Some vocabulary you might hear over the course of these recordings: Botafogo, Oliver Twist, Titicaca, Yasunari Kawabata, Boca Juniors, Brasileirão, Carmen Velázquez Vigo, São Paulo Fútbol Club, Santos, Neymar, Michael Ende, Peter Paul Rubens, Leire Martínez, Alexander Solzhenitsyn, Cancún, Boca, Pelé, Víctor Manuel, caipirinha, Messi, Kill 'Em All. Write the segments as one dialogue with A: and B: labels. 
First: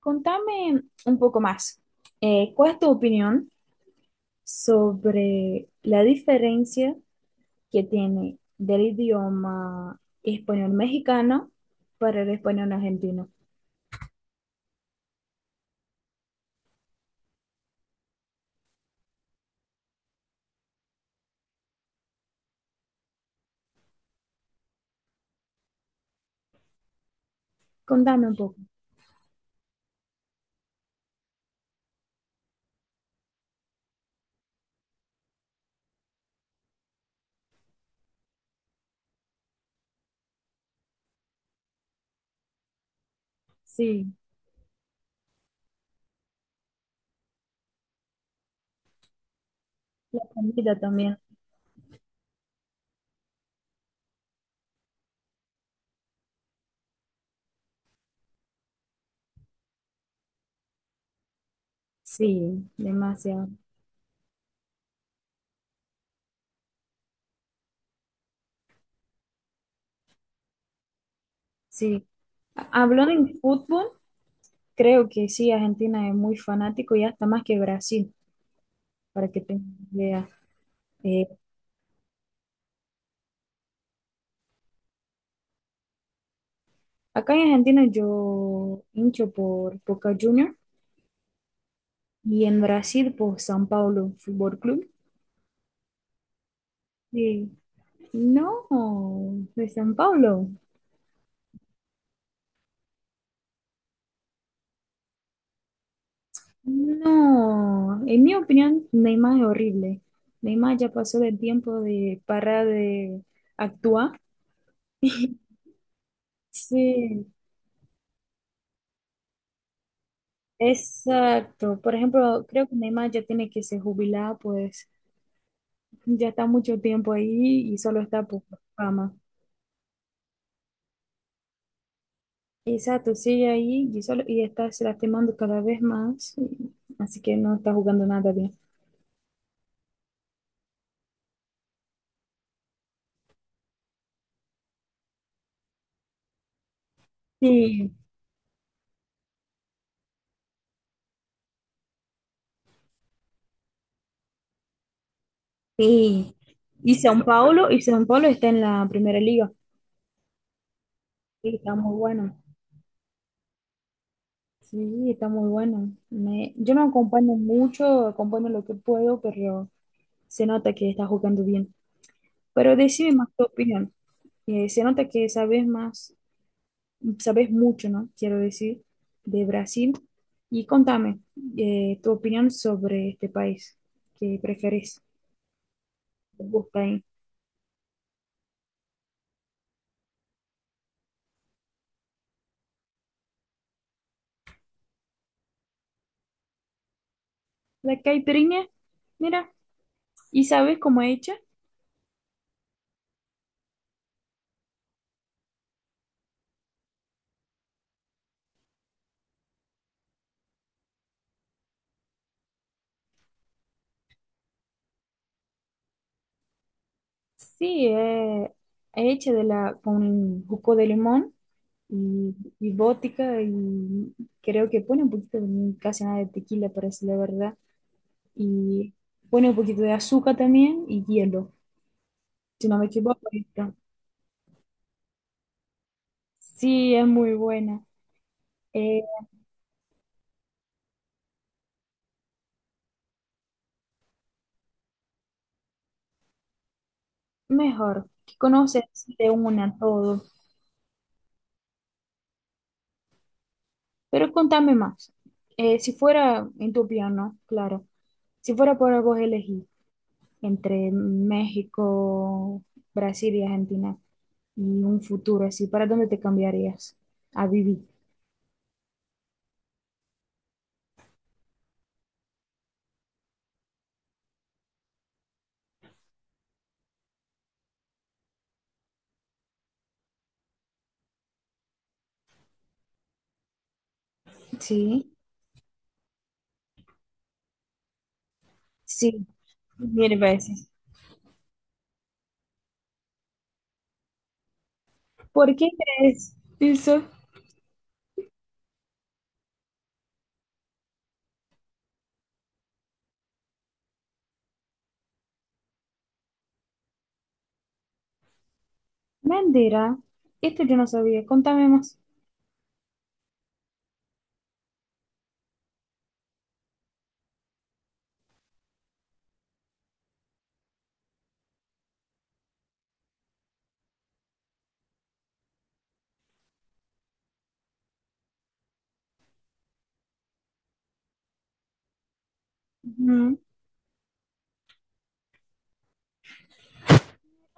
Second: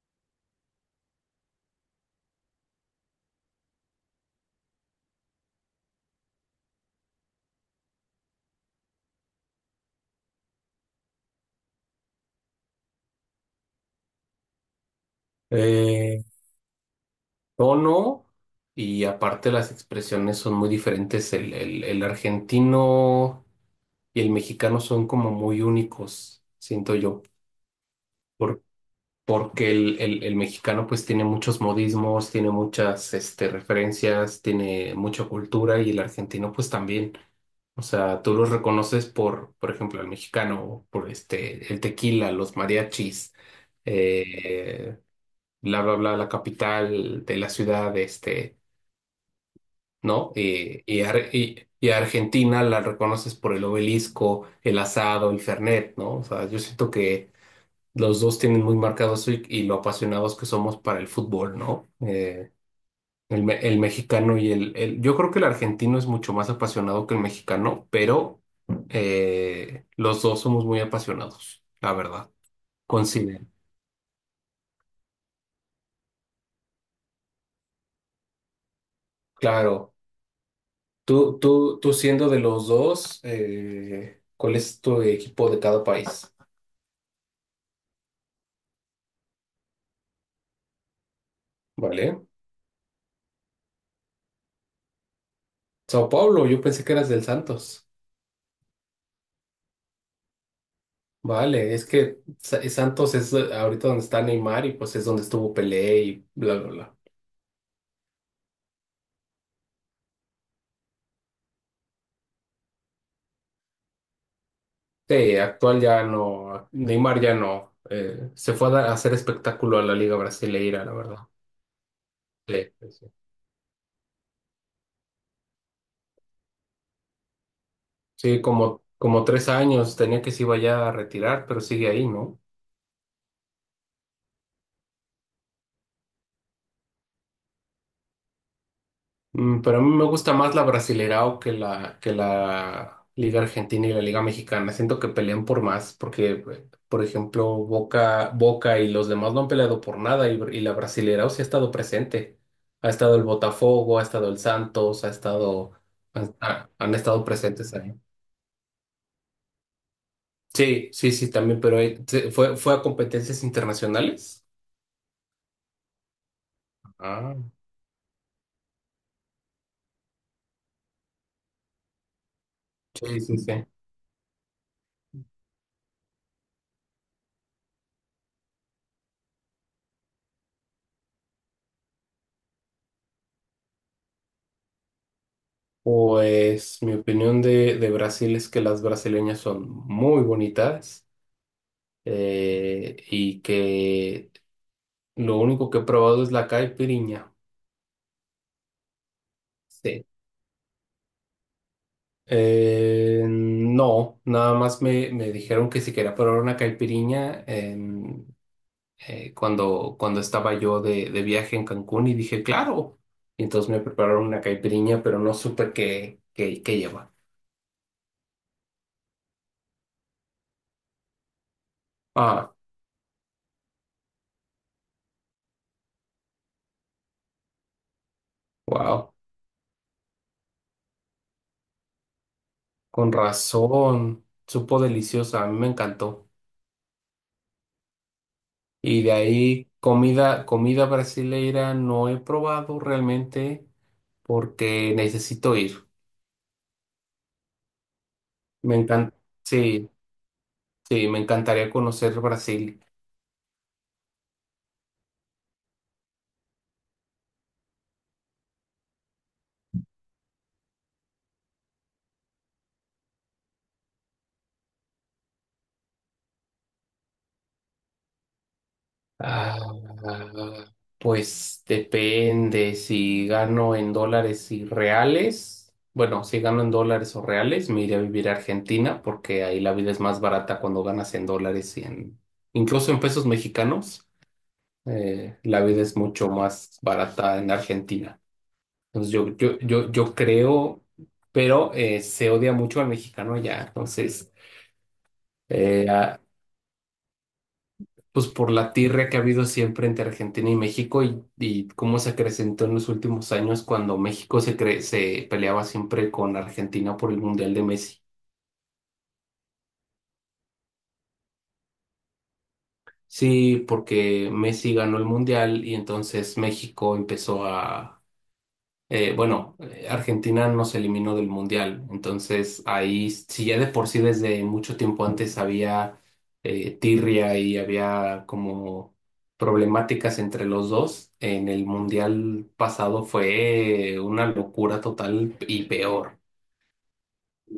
A: Contame un poco más. ¿Cuál es tu opinión sobre la diferencia que tiene del idioma español mexicano para el español argentino?
B: Eh, Tono y aparte las expresiones son muy diferentes. El argentino y el mexicano son como muy únicos, siento yo,
A: Contame un poco.
B: por- porque el mexicano pues tiene muchos modismos, tiene muchas este, referencias, tiene mucha cultura y el argentino pues también. O sea, tú los reconoces por ejemplo, el mexicano, por este, el tequila, los mariachis,
A: Sí,
B: eh, bla, bla, bla, la capital de la ciudad, este.
A: la
B: ¿No?
A: comida
B: Y,
A: también.
B: Ar- y- y a Argentina la reconoces por el obelisco, el asado, el Fernet, ¿no? O sea, yo siento que los dos tienen muy marcado eso y lo apasionados que somos para el fútbol, ¿no?
A: Sí, demasiado.
B: El mexicano y yo creo que el argentino es mucho más apasionado que el mexicano, pero los dos somos muy apasionados, la
A: Sí.
B: verdad.
A: Hablando en
B: Coinciden.
A: fútbol, creo que sí, Argentina es muy fanático y hasta más que Brasil, para que tengas
B: Claro.
A: idea. Eh,
B: Tú siendo de los dos, ¿cuál es tu equipo de cada país?
A: acá en Argentina yo hincho por Boca Juniors.
B: ¿Vale?
A: Y en Brasil, por São Paulo Fútbol Club.
B: Sao Paulo, yo pensé que eras del
A: Sí.
B: Santos.
A: No, de São Paulo.
B: Vale, es que Santos es ahorita donde está Neymar y pues es donde estuvo Pelé y bla, bla, bla.
A: No, en mi opinión, Neymar es horrible. Neymar ya pasó del tiempo de parar de actuar.
B: Sí, actual ya no, Neymar
A: Sí,
B: ya no. Se fue a hacer espectáculo a la Liga Brasileira, la verdad.
A: exacto. Por ejemplo, creo
B: Sí,
A: que
B: sí, sí.
A: Neymar ya tiene que se jubilar, pues ya está mucho tiempo ahí y solo está
B: Sí,
A: por
B: como,
A: fama.
B: como tres años tenía que se iba ya a retirar, pero sigue ahí, ¿no?
A: Exacto, sigue ahí y, solo, y está se lastimando cada vez más, y- así que no está jugando nada bien.
B: Pero a mí me gusta más la Brasileirao que la Liga Argentina y la Liga Mexicana. Siento que pelean por más, porque, por ejemplo,
A: Sí,
B: Boca, Boca y los demás no han peleado por nada y la Brasileirao sí ha estado presente. Ha estado el Botafogo, ha estado el Santos, ha estado,
A: sí.
B: han, ha- han estado presentes
A: Y
B: ahí.
A: San Paulo está en la primera liga.
B: Sí, sí, sí,
A: Sí,
B: también,
A: está
B: pero
A: muy bueno.
B: fue a competencias internacionales.
A: Sí, está muy bueno. Yo no acompaño
B: Ah.
A: mucho, acompaño lo que puedo, pero se nota que está jugando bien. Pero decime
B: Sí,
A: más
B: sí,
A: tu
B: sí.
A: opinión. Se nota que sabes más, sabes mucho, ¿no? Quiero decir, de Brasil. Y contame tu opinión sobre este país. ¿Qué prefieres? ¿Te gusta
B: Pues mi
A: ahí?
B: opinión de Brasil es que las brasileñas son muy bonitas y que lo único que he probado es la caipirinha.
A: La caipirinha, mira,
B: Sí.
A: ¿y sabes cómo es hecha?
B: No, nada más me dijeron que si quería probar una caipirinha cuando estaba yo de viaje en Cancún y dije, claro. Y entonces me prepararon una caipirinha, pero no supe qué lleva.
A: Sí, es hecha de la con jugo de limón y,
B: Ah,
A: y vodka y creo que pone un poquito, casi nada de tequila, parece la verdad. Y
B: wow.
A: pone un poquito de azúcar también y hielo, si no me
B: Con
A: equivoco. Esto.
B: razón, supo deliciosa, a mí me encantó.
A: Sí, es muy buena. Eh,
B: Y de ahí comida, comida brasileira no he probado realmente porque necesito ir.
A: mejor, que
B: Me
A: conoces
B: encanta,
A: de una
B: sí,
A: todo.
B: sí, me encantaría conocer Brasil.
A: Pero contame más. Si fuera en tu piano, claro, si fuera por vos elegir entre México, Brasil y Argentina. Y un futuro así, ¿para dónde te cambiarías a vivir?
B: Ah, pues depende si gano en dólares y reales. Bueno, si gano en dólares o reales, me iré a vivir a Argentina porque ahí la vida es más barata cuando ganas en dólares y incluso en pesos mexicanos.
A: Sí.
B: La vida es mucho más barata en Argentina. Entonces
A: Sí,
B: yo
A: mil veces.
B: creo, pero se odia mucho al mexicano allá. Entonces,
A: ¿Por qué
B: ah,
A: crees? Eso.
B: pues por la tirria que ha habido siempre entre Argentina y México y cómo se acrecentó en los últimos años cuando México se peleaba siempre con Argentina por el Mundial de Messi.
A: Mentira, esto yo no sabía, contame más.
B: Sí, porque Messi ganó el Mundial y entonces México empezó a bueno, Argentina nos eliminó del Mundial, entonces ahí, si ya de por sí desde mucho tiempo antes había tirria y había como problemáticas entre los dos, en el Mundial pasado
A: Ujú.
B: fue una locura total y peor.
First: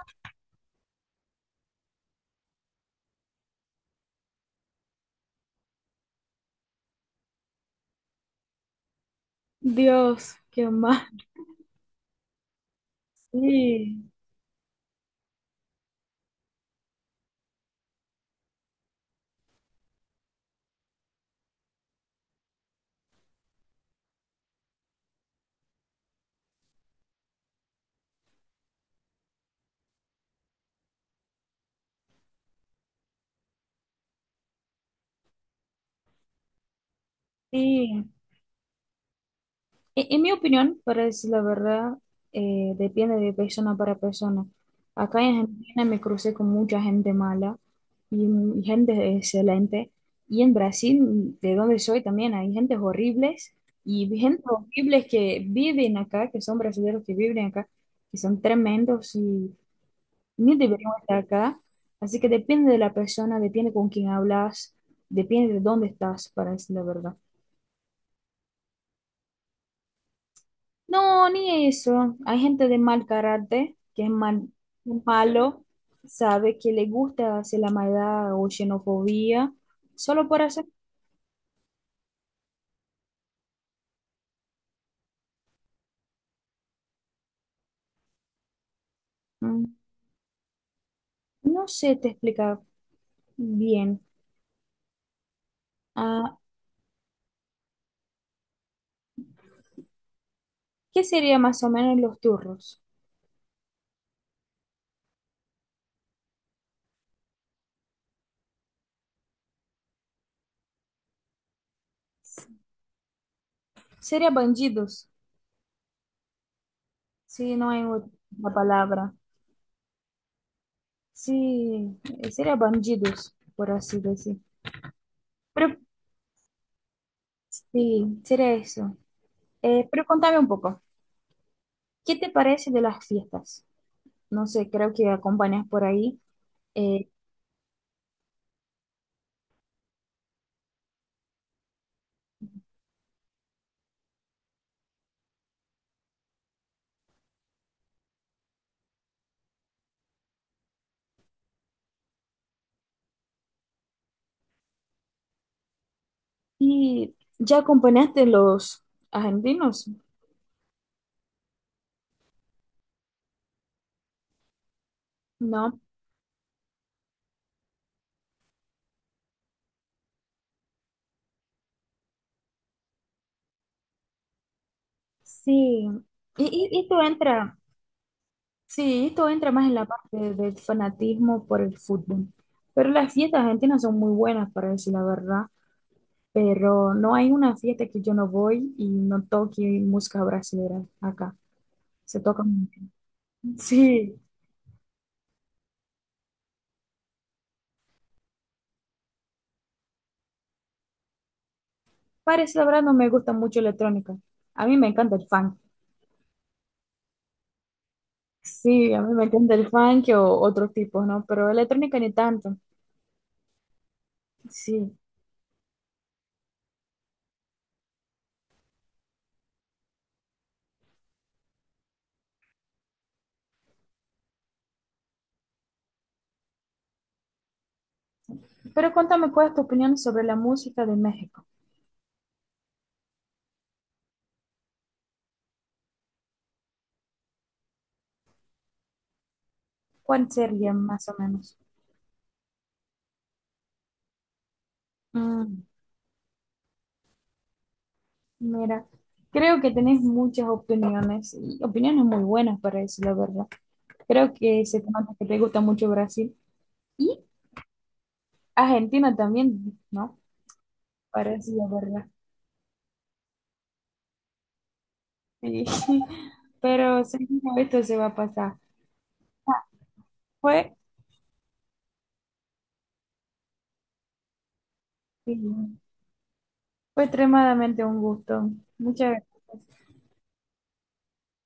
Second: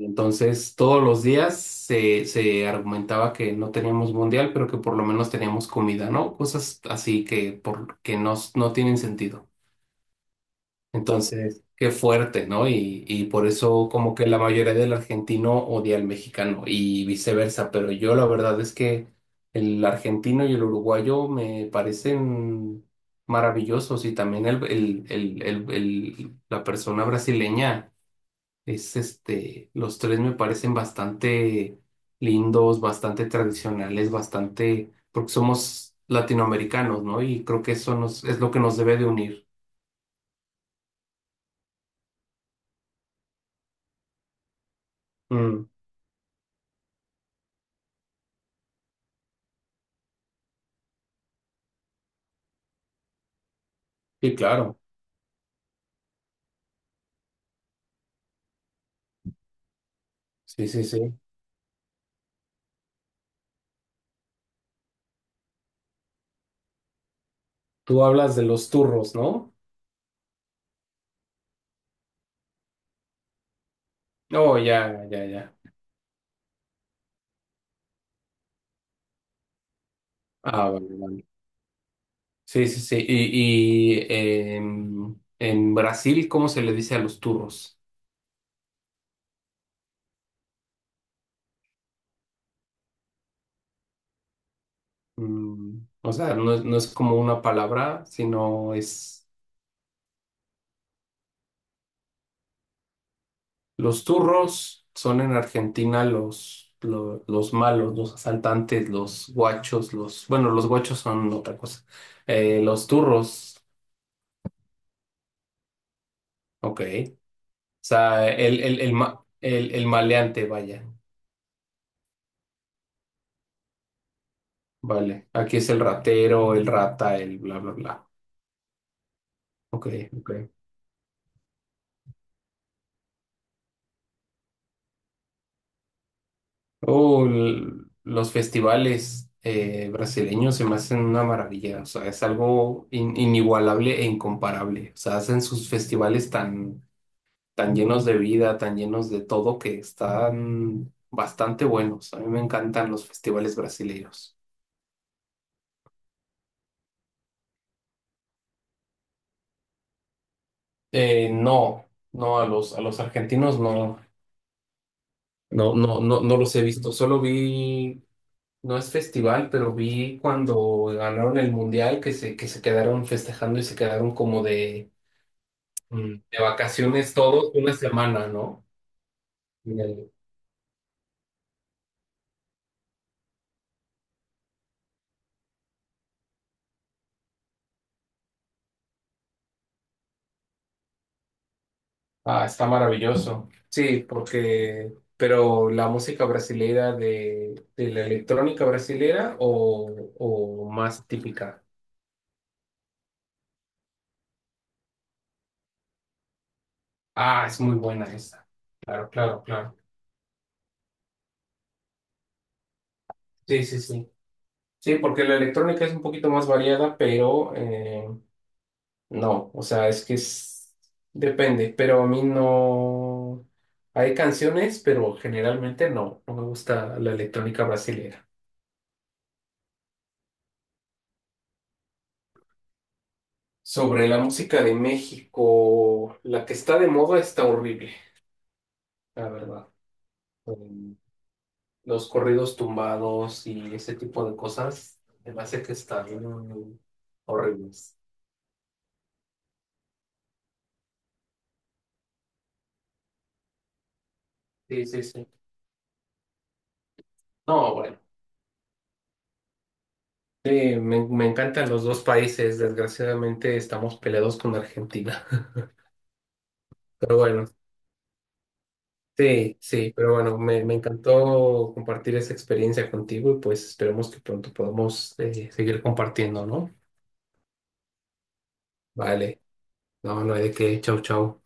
B: Entonces todos los días se argumentaba que no teníamos Mundial, pero que por lo menos teníamos comida, ¿no? Cosas así que, por, que no, no tienen sentido.
A: Dios, qué más.
B: Entonces, qué fuerte, ¿no? Y por eso
A: Sí,
B: como que la mayoría del argentino odia al mexicano y viceversa, pero yo la verdad es que el argentino y el uruguayo me parecen maravillosos y también la persona brasileña es este, los tres me parecen bastante lindos, bastante tradicionales, bastante, porque somos latinoamericanos, ¿no? Y creo que eso
A: sí.
B: nos, es lo que nos debe de unir.
A: En mi opinión, para decir la verdad, depende de persona para persona. Acá en
B: Mm,
A: Argentina me crucé con mucha gente mala y, y gente excelente. Y en Brasil, de donde soy, también hay gentes horribles y
B: sí,
A: gente
B: claro.
A: horribles que viven acá, que son brasileños que viven acá, que son tremendos y ni
B: Sí, sí,
A: deberían estar
B: sí.
A: acá. Así que depende de la persona, depende con quién hablas, depende de dónde estás, para decir la verdad.
B: Tú hablas de los turros, ¿no?
A: No, ni eso. Hay gente de mal carácter, que es mal,
B: Oh, ya, ya, ya.
A: malo, sabe que le gusta hacer la maldad o xenofobia, solo por hacer...
B: Ah, vale, vale. Sí, sí, sí. Y en Brasil, ¿cómo se le dice a los turros?
A: Mm, no sé, te explicar bien.
B: O sea,
A: Ah,
B: no es como una palabra, sino es...
A: ¿qué sería más o menos los turros?
B: Los turros son en Argentina los, malos, los asaltantes, los guachos, los... Bueno, los guachos son otra cosa. Los turros,
A: Sería bandidos,
B: ok. O
A: si no hay otra
B: sea, el, el, el,
A: palabra.
B: ma- el, el maleante, vaya.
A: Sí, sería bandidos, por así decir.
B: Vale, aquí es
A: Pero
B: el ratero, el rata, el bla, bla, bla.
A: sí, sería eso.
B: Ok,
A: Pero contame un
B: ok.
A: poco, ¿qué te parece de las fiestas? No sé, creo que acompañas por ahí. Eh,
B: Oh, los festivales brasileños se me hacen una maravilla, o sea, es algo inigualable e incomparable. O sea, hacen sus festivales tan, tan llenos de vida, tan llenos de todo, que están bastante buenos. A mí me encantan los festivales brasileños.
A: ¿Y ya acompañaste los argentinos?
B: No, no, a los argentinos no. No,
A: No,
B: no, no, no los he visto. Solo vi No es festival, pero vi cuando ganaron el mundial que que se quedaron festejando y se quedaron como
A: sí.
B: de
A: Y esto
B: vacaciones todos
A: entra,
B: una semana, ¿no?
A: sí, esto entra más en
B: En
A: la
B: el-
A: parte del fanatismo por el fútbol. Pero las fiestas argentinas son muy buenas, para decir la verdad. Pero no hay una fiesta que yo no voy y no toque música brasileña acá. Se toca
B: Ah, está
A: mucho.
B: maravilloso. Sí,
A: Sí,
B: pero la música brasileira de la electrónica brasileira o más típica.
A: para decir la verdad no me gusta mucho electrónica. A mí me encanta el funk.
B: Ah, es muy buena esa.
A: Sí, a
B: Claro,
A: mí me
B: claro,
A: encanta el
B: claro.
A: funk o otros tipos, ¿no? Pero electrónica ni tanto.
B: Sí, sí, sí. Sí,
A: Sí.
B: porque la electrónica es un poquito más variada, pero no, o sea, es que es... depende, pero a mí no... Hay canciones, pero generalmente no, no me gusta la electrónica brasileña.
A: Pero cuéntame, ¿cuál es tu opinión sobre la música de México?
B: Sobre la música de México, la que está de moda está horrible, la verdad.
A: ¿Cuál sería
B: Mm,
A: más o menos?
B: Los corridos tumbados y ese tipo de cosas, me parece
A: Mm,
B: que están horribles.
A: mira, creo que tenés muchas opiniones y opiniones muy buenas para eso, la verdad. Creo que se
B: Sí,
A: te
B: sí,
A: nota que
B: sí.
A: te gusta mucho Brasil y
B: No, bueno.
A: Argentina también, ¿no?
B: Sí, me
A: Parece la
B: encantan los dos
A: verdad.
B: países, desgraciadamente estamos peleados con Argentina.
A: Sí. Pero
B: Pero bueno.
A: seguro esto se va a pasar.
B: Sí, sí, pero bueno, me
A: Fue,
B: encantó compartir esa experiencia contigo y pues esperemos que pronto podamos
A: sí,
B: seguir compartiendo, ¿no?
A: fue extremadamente un gusto. Muchas
B: Vale,
A: gracias.
B: no, no hay de qué, chau, chau.